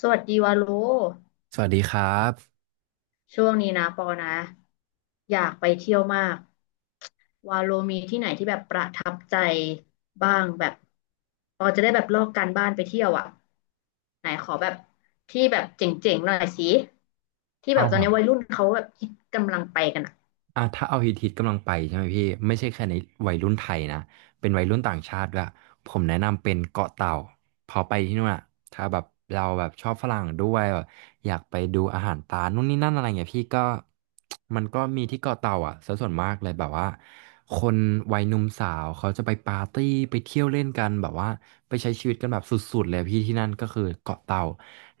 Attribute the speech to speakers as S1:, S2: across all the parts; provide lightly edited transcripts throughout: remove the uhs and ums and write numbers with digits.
S1: สวัสดีวาโล
S2: สวัสดีครับ
S1: ช่วงนี้นะปอนะอยากไปเที่ยวมาก วาโลมีที่ไหนที่แบบประทับใจบ้างแบบปอจะได้แบบลอกการบ้านไปเที่ยวอ่ะไหนขอแบบที่แบบเจ๋งๆหน่อยสิที่แบ
S2: เอา
S1: บตอนนี้วัยรุ่นเขาแบบคิดกำลังไปกันอ่ะ
S2: อ่ะถ้าเอาฮิตฮิตกำลังไปใช่ไหมพี่ไม่ใช่แค่ในวัยรุ่นไทยนะเป็นวัยรุ่นต่างชาติด้วยผมแนะนำเป็นเกาะเต่าพอไปที่นู่นอ่ะถ้าแบบเราแบบชอบฝรั่งด้วยแบบอยากไปดูอาหารตานู่นนี่นั่นอะไรเงี้ยพี่ก็มันก็มีที่เกาะเต่าอ่ะซะส่วนมากเลยแบบว่าคนวัยหนุ่มสาวเขาจะไปปาร์ตี้ไปเที่ยวเล่นกันแบบว่าไปใช้ชีวิตกันแบบสุดๆเลยพี่ที่นั่นก็คือเกาะเต่า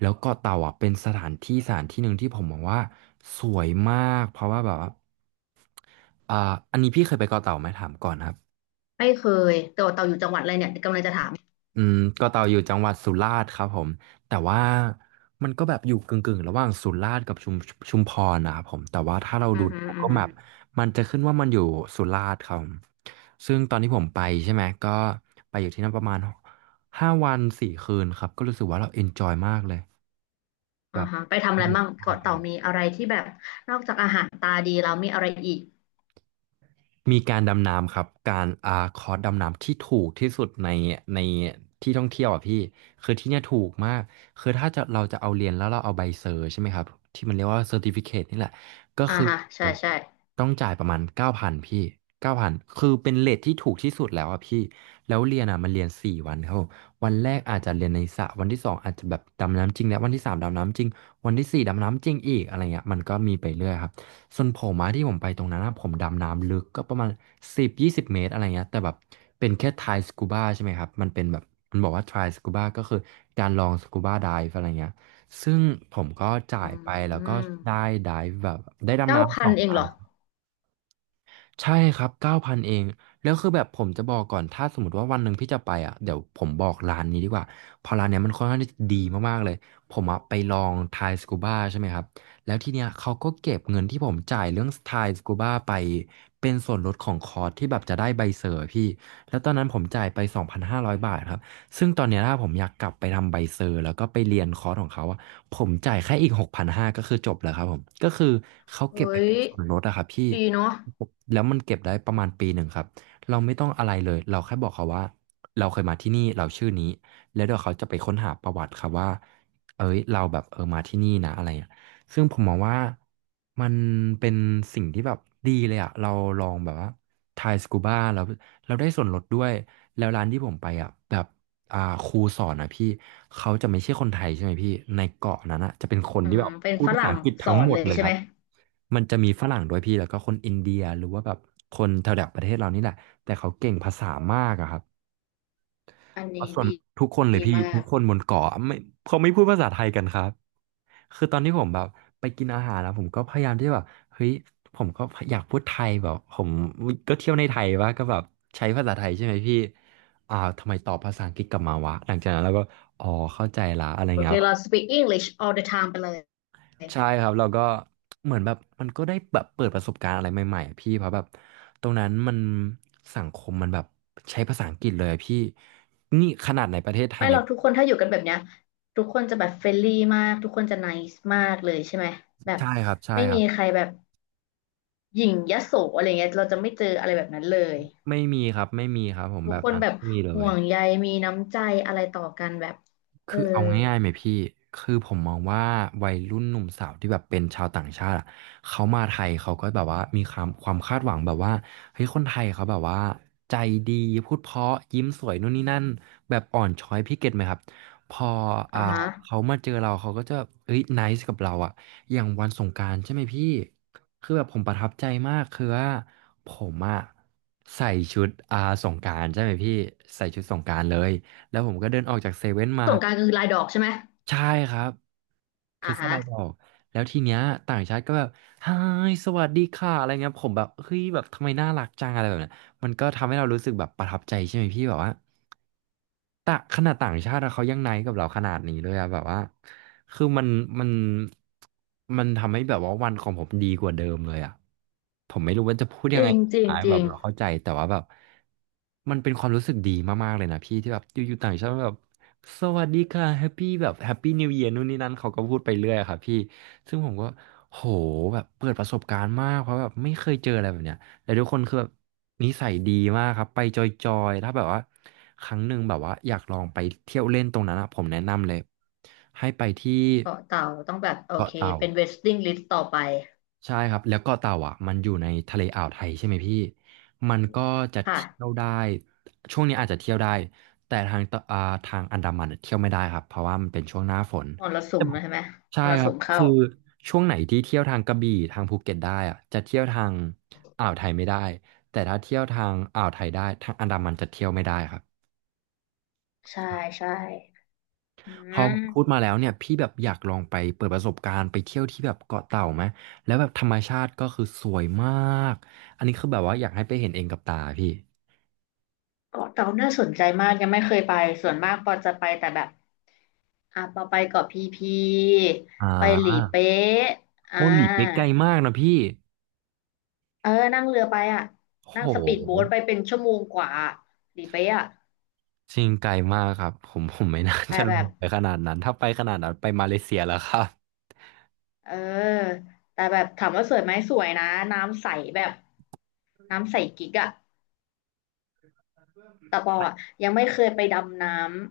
S2: แล้วเกาะเต่าอ่ะเป็นสถานที่สถานที่หนึ่งที่ผมมองว่าสวยมากเพราะว่าแบบว่า อ่าอันนี้พี่เคยไปเกาะเต่าไหมถามก่อนครับ
S1: ไม่เคยเต่าเต่าอยู่จังหวัดอะไรเนี่ยกำลังจะถาม
S2: อืมเกาะเต่าอยู่จังหวัดสุราษฎร์ครับผมแต่ว่ามันก็แบบอยู่กึ่งๆระหว่างสุราษฎร์กับชุมพรนะครับผมแต่ว่าถ้าเรา
S1: อื
S2: ดู
S1: อฮึอือ
S2: Google
S1: ฮึ
S2: Map มันจะขึ้นว่ามันอยู่สุราษฎร์ครับผมซึ่งตอนที่ผมไปใช่ไหมก็ไปอยู่ที่นั่นประมาณ5 วัน 4 คืนครับก็รู้สึกว่าเราเอนจอยมากเลยแบ
S1: อ่า
S2: บ
S1: ฮะไปทำ
S2: ส
S1: อะไร
S2: นุก
S1: มั่ง
S2: มา
S1: เกาะเต่า
S2: ก
S1: มีอะไรที่แบบนอกจากอาหารตาดีแล้วมีอะไรอีก
S2: มีการดำน้ำครับการคอร์สดำน้ำที่ถูกที่สุดในที่ท่องเที่ยวอ่ะพี่คือที่เนี่ยถูกมากคือถ้าจะเราจะเอาเรียนแล้วเราเอาใบเซอร์ใช่ไหมครับที่มันเรียกว่าเซอร์ติฟิเคนี่แหละก็
S1: อ่า
S2: คือ
S1: ฮะใช่ใช่
S2: ต้องจ่ายประมาณเก้าพันพี่เก้าพันคือเป็นเรทที่ถูกที่สุดแล้วอ่ะพี่แล้วเรียนอ่ะมันเรียน4 วันครับผมวันแรกอาจจะเรียนในสระวันที่สองอาจจะแบบดำน้ำจริงแล้ววันที่สามดำน้ำจริงวันที่สี่ดำน้ำจริงอีกอะไรเงี้ยมันก็มีไปเรื่อยครับ ส่วนผมอะที่ผมไปตรงนั้นอะผมดำน้ำลึกก็ประมาณ10-20 เมตรอะไรเงี้ยแต่แบบเป็นแค่ทายสกูบ้าใช่ไหมครับมันเป็นแบบมันบอกว่าทายสกูบ้าก็คือการลองสกูบ้า i ด e อะไรเงี้ยซึ่งผมก็จ่า
S1: อื
S2: ยไปแล้วก็
S1: ม
S2: ได้ dive แบบได้ดำ
S1: เก้า
S2: น้ำส
S1: พัน
S2: อง
S1: เอ
S2: ได
S1: งเหรอ
S2: ใช่ครับ9,000เอง แล้วคือแบบผมจะบอกก่อน ถ้าสมมติว่าวันหนึ่งพี่จะไปอ่ะเดี๋ยวผมบอกร้านนี้ดีกว่าเพอร้านเนี้ยมันค่อนข้างที่จะดีมากๆเลย ผมอ่ะไปลองทายสกูบ้าใช่ไหมครับ แล้วทีเนี้ยเขาก็เก็บเงินที่ผมจ่ายเรื่องทายสกูบ้าไปเป็นส่วนลดของคอร์สที่แบบจะได้ใบเซอร์พี่ แล้วตอนนั้นผมจ่ายไป 2,500 บาทครับ ซึ่งตอนเนี้ยถ้าผมอยากกลับไปทำใบเซอร์แล้วก็ไปเรียนคอร์สของเขาอะผมจ่ายแค่อีก6,500กพันห้าร้อยก็คือจบแล้วครับผมก็คือเขา
S1: เฮ้
S2: เก็บไป
S1: ย
S2: เป็นส่วนลดอะครับพี่
S1: ดีเนาะ
S2: แล้วมันเก็บได้ประมาณปีหนึ่งครับ เราไม่ต้องอะไรเลย เราแค่บอกเขาว่าเราเคยมาที่นี่เราชื่อนี้ แล้วเดี๋ยวเขาจะไปค้นหาประวัติครับว่าเอ้ยเราแบบเออมาที่นี่นะอะไรอย่างเงี้ยซึ่งผมมองว่ามันเป็นสิ่งที่แบบดีเลยอะเราลองแบบว่าทายสกูบ้าแล้วเราได้ส่วนลดด้วยแล้วร้านที่ผมไปอะแบบอ่าครูสอนนะพี่เขาจะไม่ใช่คนไทยใช่ไหมพี่ในเกาะนั้นอะจะเป็นคน
S1: อื
S2: ที่
S1: ม
S2: แบบ
S1: เป็น
S2: พูด
S1: ฝ
S2: ภาษา
S1: รั่ง
S2: อังกฤษ
S1: ส
S2: ทั้
S1: อ
S2: ง
S1: น
S2: หม
S1: เล
S2: ด
S1: ย
S2: เลย
S1: ใช่
S2: ค
S1: ไห
S2: รั
S1: ม
S2: บ มันจะมีฝรั่งด้วยพี่แล้วก็คนอินเดียหรือว่าแบบคนแถวๆประเทศเรานี่แหละแต่เขาเก่งภาษามากอะครับ
S1: อัน
S2: เพราะ
S1: นี้
S2: ส่วน
S1: ดี
S2: ทุกคนเลย
S1: ดี
S2: พี่
S1: มา
S2: ทุ
S1: ก
S2: กคนบนเกาะไม่เขาไม่พูดภาษาไทยกันครับคือตอนที่ผมแบบไปกินอาหารแล้วผมก็พยายามที่แบบเฮ้ยผมก็อยากพูดไทยแบบผมก็เที่ยวในไทยว่าก็แบบใช้ภาษาไทยใช่ไหมพี่ทำไมตอบภาษาอังกฤษกลับมาวะหลังจากนั้นเราก็อ๋อเข้าใจละอะไร
S1: โอ
S2: เงี้
S1: เค
S2: ย
S1: เรา speak English all the time ไปเลย
S2: ใช่ครับเราก็เหมือนแบบมันก็ได้แบบเปิดประสบการณ์อะไรใหม่ๆอะพี่เพราะแบบตรงนั้นมันสังคมมันแบบใช้ภาษาอังกฤษเลยอะพี่นี่ขนาดในประเทศไทย
S1: ไม่
S2: ใน
S1: เราทุกคนถ้าอยู่กันแบบเนี้ยทุกคนจะแบบเฟรนลี่มากทุกคนจะ nice มากเลยใช่ไหมแบบ
S2: ใช่ครับใช่
S1: ไม่
S2: ครั
S1: มี
S2: บ
S1: ใครแบบหยิ่งยโสอะไรเงี้ยเราจะไม่เจออะไรแบบนั้นเลย
S2: ไม่มีครับไม่มีครับผม
S1: ทุ
S2: แบ
S1: ก
S2: บ
S1: คน
S2: นั้น
S1: แบบ
S2: ไม่มีเล
S1: ห่
S2: ย
S1: วงใยมีน้ำใจอะไรต่อกันแบบเออ
S2: คือเอาง่ายๆไหมพี่ คือผมมองว่าวัยรุ่นหนุ่มสาวที่แบบเป็นชาวต่างชาติอะเขามาไทยเขาก็แบบว่ามีความคาดหวังแบบว่าเฮ้ยคนไทยเขาแบบว่าใจดีพูดเพราะยิ้มสวยนู่นนี่นั่นแบบอ่อนช้อยพี่เก็ตไหมครับพออ่า
S1: อ่าฮะ
S2: เขามาเจอเราเขาก็จะเอ้ยไนซ์กับเราอะอย่างวันสงกรานต์ใช่ไหมพี่คือแบบผมประทับใจมากคือว่าผมอะใส่ชุดสงกรานต์ใช่ไหมพี่ใส่ชุดสงกรานต์เลยแล้วผมก็เดินออกจากเซเว่นมา
S1: สงกรานต์คือลายดอกใช่ไหม
S2: ใช่ครับคื
S1: อ่า
S2: อเสื้อ
S1: ฮะ
S2: ลายดอก แล้วทีเนี้ยต่างชาติก็แบบไฮายสวัสดีค่ะ อะไรเงี้ย ผมแบบ เฮ้ย แบบทำไมน่ารักจังอะไรแบบเนี้ยมันก็ทำให้เรารู้สึกแบบประทับใจใช่ไหมพี่ แบบว่า ต่างขนาดต่างชาติอะเขายังไนท์กับเราขนาดนี้เลยอะแบบว่าคือมันมันทำให้แบบว่าวันของผมดีกว่าเดิมเลยอะผมไม่รู้ว่าจะพูด
S1: จ
S2: ยัง
S1: ริ
S2: ไง
S1: งจริง
S2: อาย
S1: จ
S2: แบ
S1: ริ
S2: บ
S1: ง
S2: เราเข้าใจแต่ว่าแบบมันเป็นความรู้สึกดีมากๆเลยนะพี่ที่แบบอยู่ๆต่างชาติแบบสวัสดีค่ะแฮปปี้แบบแฮปปี้นิวเย r นู่นนี่นั่นเขาก็พูดไปเรื่อยอะครับพี่ซึ่งผมก็โหแบบเปิดประสบการณ์มากเพราะแบบไม่เคยเจออะไรแบบเนี้ย แต่ทุกคนคือแบบนิสัยดีมากครับไปจอยๆถ้าแบบว่าครั้งหนึ่งแบบว่าอยากลองไปเที่ยวเล่นตรงนั้นอะผมแนะนำเลยให้ไปที่
S1: เกาะเต่าต้องแบบโอ
S2: เกาะ
S1: เค
S2: เต่า
S1: เป็นเวสติ n งลิสต์ต่อไป
S2: ใช่ครับแล้วเกาะเต่าอ่ะมันอยู่ในทะเลอ่าวไทยใช่ไหมพี่มันก็จะเที่ยว
S1: ค่ะ
S2: ได้ช่วงนี้อาจจะเที่ยวได้แต่ทางอันดามันอะเที่ยวไม่ได้ครับเพราะว่ามันเป็นช่วงหน้าฝน
S1: มรสุมนะใช่ไหม
S2: ใช่
S1: มร
S2: ครั
S1: สุ
S2: บ
S1: มเข้า
S2: คือช่วงไหนที่เที่ยวทางกระบี่ทางภูเก็ตได้อะจะเที่ยวทางอ่าวไทยไม่ได้แต่ถ้าเที่ยวทางอ่าวไทยได้ทางอันดามันจะเที่ยวไม่ได้ครับ
S1: ใช่ใช่อื
S2: พอ
S1: ม
S2: พูดมาแล้วเนี่ยพี่แบบอยากลองไปเปิดประสบการณ์ไปเที่ยวที่แบบเกาะเต่าไหมแล้วแบบธรรมชาติก็คือสวยมากอันนี้คือแบบว่าอยากให้ไปเห็นเองกับตาพี่
S1: เกาะเต่าน่าสนใจมากยังไม่เคยไปส่วนมากปอจะไปแต่แบบอ่ะปอไปเกาะพีพี
S2: อ่
S1: ไปหลี
S2: า
S1: เป๊ะอ่า
S2: โอ้หนีไปไกลมากนะพี่
S1: เออนั่งเรือไปอ่ะนั่
S2: โ
S1: งสปีดโบ๊
S2: ห
S1: ทไปเป็นชั่วโมงกว่าหลีเป๊ะอ่ะ
S2: จริงไกลมากครับผมผมไม่น่า
S1: แต่
S2: จะล
S1: แบบ
S2: งไปขนาดนั้นถ้าไปขนาดนั้นไปมาเลเซียแล้วครับ
S1: เออแต่แบบถามว่าสวยไหมสวยนะน้ำใสแบบน้ำใสกิ๊กอ่ะ แต่ปออะยังไม่เคยไปดำน้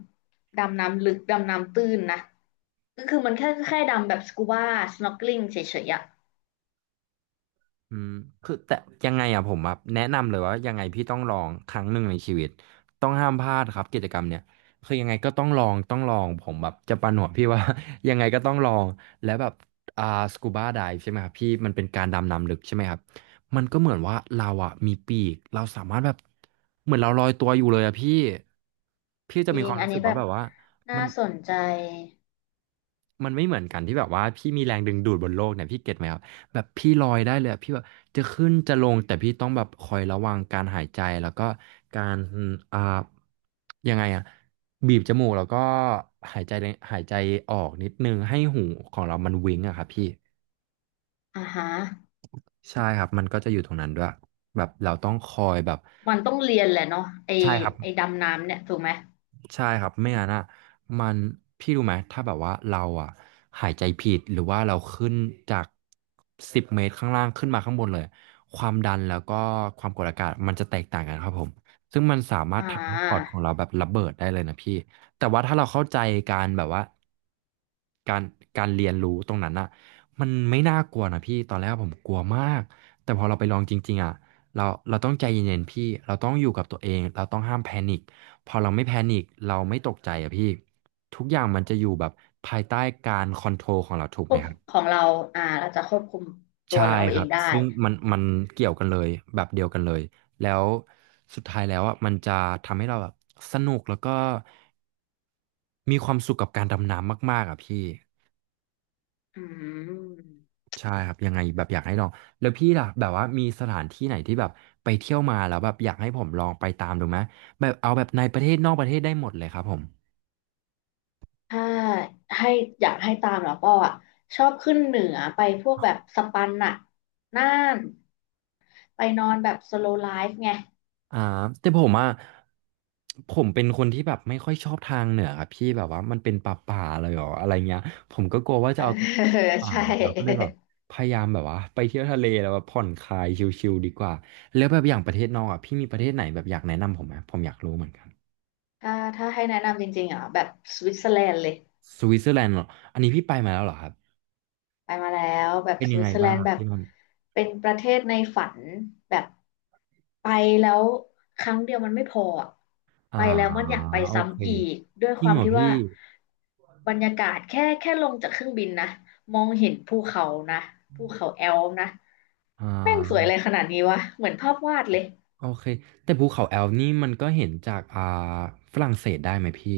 S1: ำดำน้ำลึกดำน้ำตื้นนะก็คือมันแค่แค่ดำแบบสกูบาสน็อกลิ n งเฉยๆอะ
S2: อืมคือแต่ยังไงอะผมแบบแนะนำเลยว่ายังไงพี่ต้องลองครั้งหนึ่งในชีวิตต้องห้ามพลาดครับกิจกรรมเนี่ยคือยังไงก็ต้องลองผมแบบจะประหนวดพี่ว่า ยังไงก็ต้องลองแล้วแบบอ่าสกูบาไดฟ์ใช่ไหมครับพี่มันเป็นการดำน้ำลึกใช่ไหมครับมันก็เหมือนว่าเราอะมีปีกเราสามารถแบบเหมือนเราลอยตัวอยู่เลยอะพี่พี่จะ
S1: จริ
S2: มีค
S1: ง
S2: วาม
S1: อัน
S2: รู้สึ
S1: นี้
S2: ก
S1: แบ
S2: ว่า
S1: บ
S2: แบบว่า
S1: น่า
S2: มัน
S1: สนใจ
S2: มันไม่เหมือนกันที่แบบว่าพี่มีแรงดึงดูดบนโลกเนี่ยพี่เก็ตไหมครับแบบพี่ลอยได้เลยอะพี่แบบจะขึ้นจะลงแต่พี่ต้องแบบคอยระวังการหายใจแล้วก็การอ่ายังไงอะบีบจมูกแล้วก็หายใจหายใจออกนิดนึงให้หูของเรามันวิงอะครับพี่
S1: อ่าฮะ
S2: ใช่ครับมันก็จะอยู่ตรงนั้นด้วยแบบเราต้องคอยแบบ
S1: มันต้องเรียนแหละเนาะไอ
S2: ใช่ครับ
S1: ไอดำน้ำเนี่ยถูกไหม
S2: ใช่ครับไม่งั้นอ่ะมันพี่รู้ไหมถ้าแบบว่าเราอ่ะหายใจผิดหรือว่าเราขึ้นจาก10 เมตรข้างล่างขึ้นมาข้างบนเลยความดันแล้วก็ความกดอากาศมันจะแตกต่างกันครับผมซึ่งมันสามาร
S1: อ่
S2: ถทำให้ปอด
S1: า
S2: ของเราแบบระเบิดได้เลยนะพี่แต่ว่าถ้าเราเข้าใจการแบบว่าการการเรียนรู้ตรงนั้นอ่ะมันไม่น่ากลัวนะพี่ตอนแรกผมกลัวมากแต่พอเราไปลองจริงๆอ่ะเราเราต้องใจเย็นๆพี่เราต้องอยู่กับตัวเองเราต้องห้ามแพนิค พอเราไม่แพนิคเราไม่ตกใจอะพี่ทุกอย่างมันจะอยู่แบบภายใต้การคอนโทรลของเราถูก
S1: ค
S2: ไหม
S1: วบ
S2: ครับ
S1: ของเราอ่าเราจะควบคุมตัว
S2: ใช่
S1: เรา
S2: ค
S1: เอ
S2: รั
S1: ง
S2: บ
S1: ได้
S2: ซึ่งมันเกี่ยวกันเลยแบบเดียวกันเลยแล้วสุดท้ายแล้วอ่ะมันจะทำให้เราแบบสนุกแล้วก็มีความสุขกับการดำน้ำมากๆอ่ะพี่
S1: อืม
S2: ใช่ครับยังไงแบบอยากให้ลองแล้วพี่ล่ะแบบว่ามีสถานที่ไหนที่แบบไปเที่ยวมาแล้วแบบอยากให้ผมลองไปตามดูไหมแบบเอาแบบในประเทศนอกประเทศได้หมดเลยครับผม
S1: ถ้าให้อยากให้ตามแล้วก็อ่ะชอบขึ้นเหนือไปพวกแบบสปันน่ะน่าน ไปนอนแบบ slow life ไง
S2: อ่าแต่ผมอ่ะผมเป็นคนที่แบบไม่ค่อยชอบทางเหนือครับพี่แบบว่ามันเป็นป่าเลยเหรออะไรเงี้ยผมก็กลัวว่า
S1: เอ
S2: จะ
S1: อ
S2: เอาตัว ป่า
S1: ใช่
S2: ละเราก็เลยแบบพยายามแบบว่าไปเที่ยวทะเลแล้วแบบผ่อนคลายชิลๆดีกว่าแล้วแบบอย่างประเทศนอกอ่ะพี่มีประเทศไหนแบบอยากแนะนำผมไหมผมอยากรู้เหมือนกัน
S1: ถ้าถ้าให้แนะนำจริงๆอ่ะแบบสวิตเซอร์แลนด์เลย
S2: สวิตเซอร์แลนด์เหรออันนี้พี่ไปมาแล้วเหรอครับ
S1: ไปมาแล้วแบบ
S2: เป็น
S1: ส
S2: ยัง
S1: วิ
S2: ไง
S1: ตเซอร์แล
S2: บ้า
S1: น
S2: ง
S1: ด์แบบ
S2: ที่นั่น
S1: เป็นประเทศในฝัน แบบไปแล้วครั้งเดียวมันไม่พออะ
S2: อ่า
S1: ไปแล้วมันอยากไป
S2: โอเค
S1: ซ้ำอีก ด้วย
S2: จ
S1: ค
S2: ริง
S1: วาม
S2: เหรอ
S1: ที่
S2: พี่
S1: ว่าบรรยากาศแค่แค่ลงจากเครื่องบินนะ มองเห็นภูเขานะภูเขาแอลป์นะ
S2: อ่
S1: แม่งสวยอะ
S2: า
S1: ไรขนาดนี้วะ เหมือนภาพวาดเลย
S2: โอเคแต่ภูเขาแอลป์นี่มันก็เห็นจากฝรั่งเศสได้ไหมพี่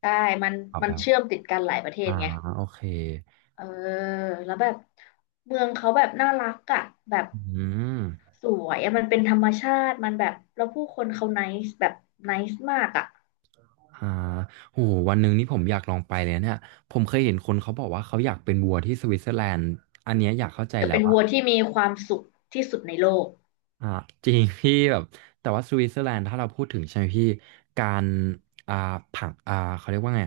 S1: ใช่มัน
S2: ออก
S1: มัน
S2: แล้ว
S1: เชื่อมติดกันหลายประเทศ
S2: อ่า
S1: ไง
S2: โอเค
S1: เออแล้วแบบเมืองเขาแบบน่ารักอะแบบ
S2: อืม
S1: สวยอะมันเป็นธรรมชาติมันแบบแล้วผู้คนเขา n น c e แบบไน c e มากอะ
S2: อ่าโหวันหนึ่งนี่ผมอยากลองไปเลยเนี่ยผมเคยเห็นคนเขาบอกว่าเขาอยากเป็นวัวที่สวิตเซอร์แลนด์อันเนี้ยอยากเข้าใจ
S1: จะ
S2: แล้ว
S1: เป็น
S2: ว่า
S1: วัวที่มีความสุขที่สุดในโลก
S2: อ่าจริงพี่แบบ แต่ว่าสวิตเซอร์แลนด์ถ้าเราพูดถึงใช่ไหมพี่การอ่าผังเขาเรียกว่าไง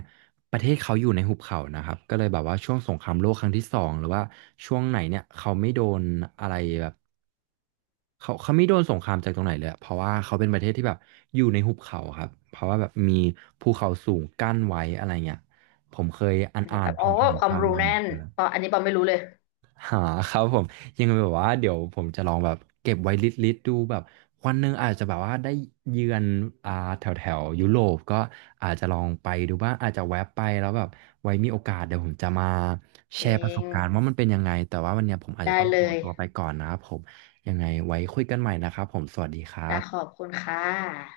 S2: ประเทศเขาอยู่ในหุบเขานะครับ ก็เลยแบบว่าช่วงสงครามโลกครั้งที่สองหรือว่าช่วงไหนเนี่ยเขาไม่โดนอะไรแบบ เขาไม่โดนสงครามจากตรงไหนเลยอะเพราะว่าเขาเป็นประเทศที่แบบอยู่ในหุบเขาครับเพราะว่าแบบมีภูเขาสูงกั้นไว้อะไรเงี้ยผมเคยอ่าน
S1: อันนี้
S2: อ่า
S1: แบ
S2: น
S1: บ
S2: ผ
S1: อ๋อ
S2: ่าน
S1: ค
S2: ๆ
S1: วาม
S2: ตาม
S1: รู้
S2: มา
S1: แน่
S2: เหมือน
S1: น
S2: กัน
S1: ปออันนี้ปอไม่รู้เลย
S2: หาครับผมยังแบบว่าเดี๋ยวผมจะลองแบบเก็บไว้ลิสต์ดูแบบวันหนึ่งอาจจะแบบว่าได้เยือนอ่าแถวแถวยุโรปก็อาจจะลองไปดูบ้างอาจจะแวะไปแล้วแบบไว้มีโอกาสเดี๋ยวผมจะมาแช
S1: เอ
S2: ร์ประส
S1: ง
S2: บการณ์ว่ามันเป็นยังไงแต่ว่าวันเนี้ยผมอาจ
S1: ได้
S2: จะต้องข
S1: เล
S2: อ
S1: ย
S2: ตัวไปก่อนนะครับผมยังไงไว้คุยกันใหม่นะครับผมสวัสดีครั
S1: จ้ะขอ
S2: บ
S1: บคุณค่ะ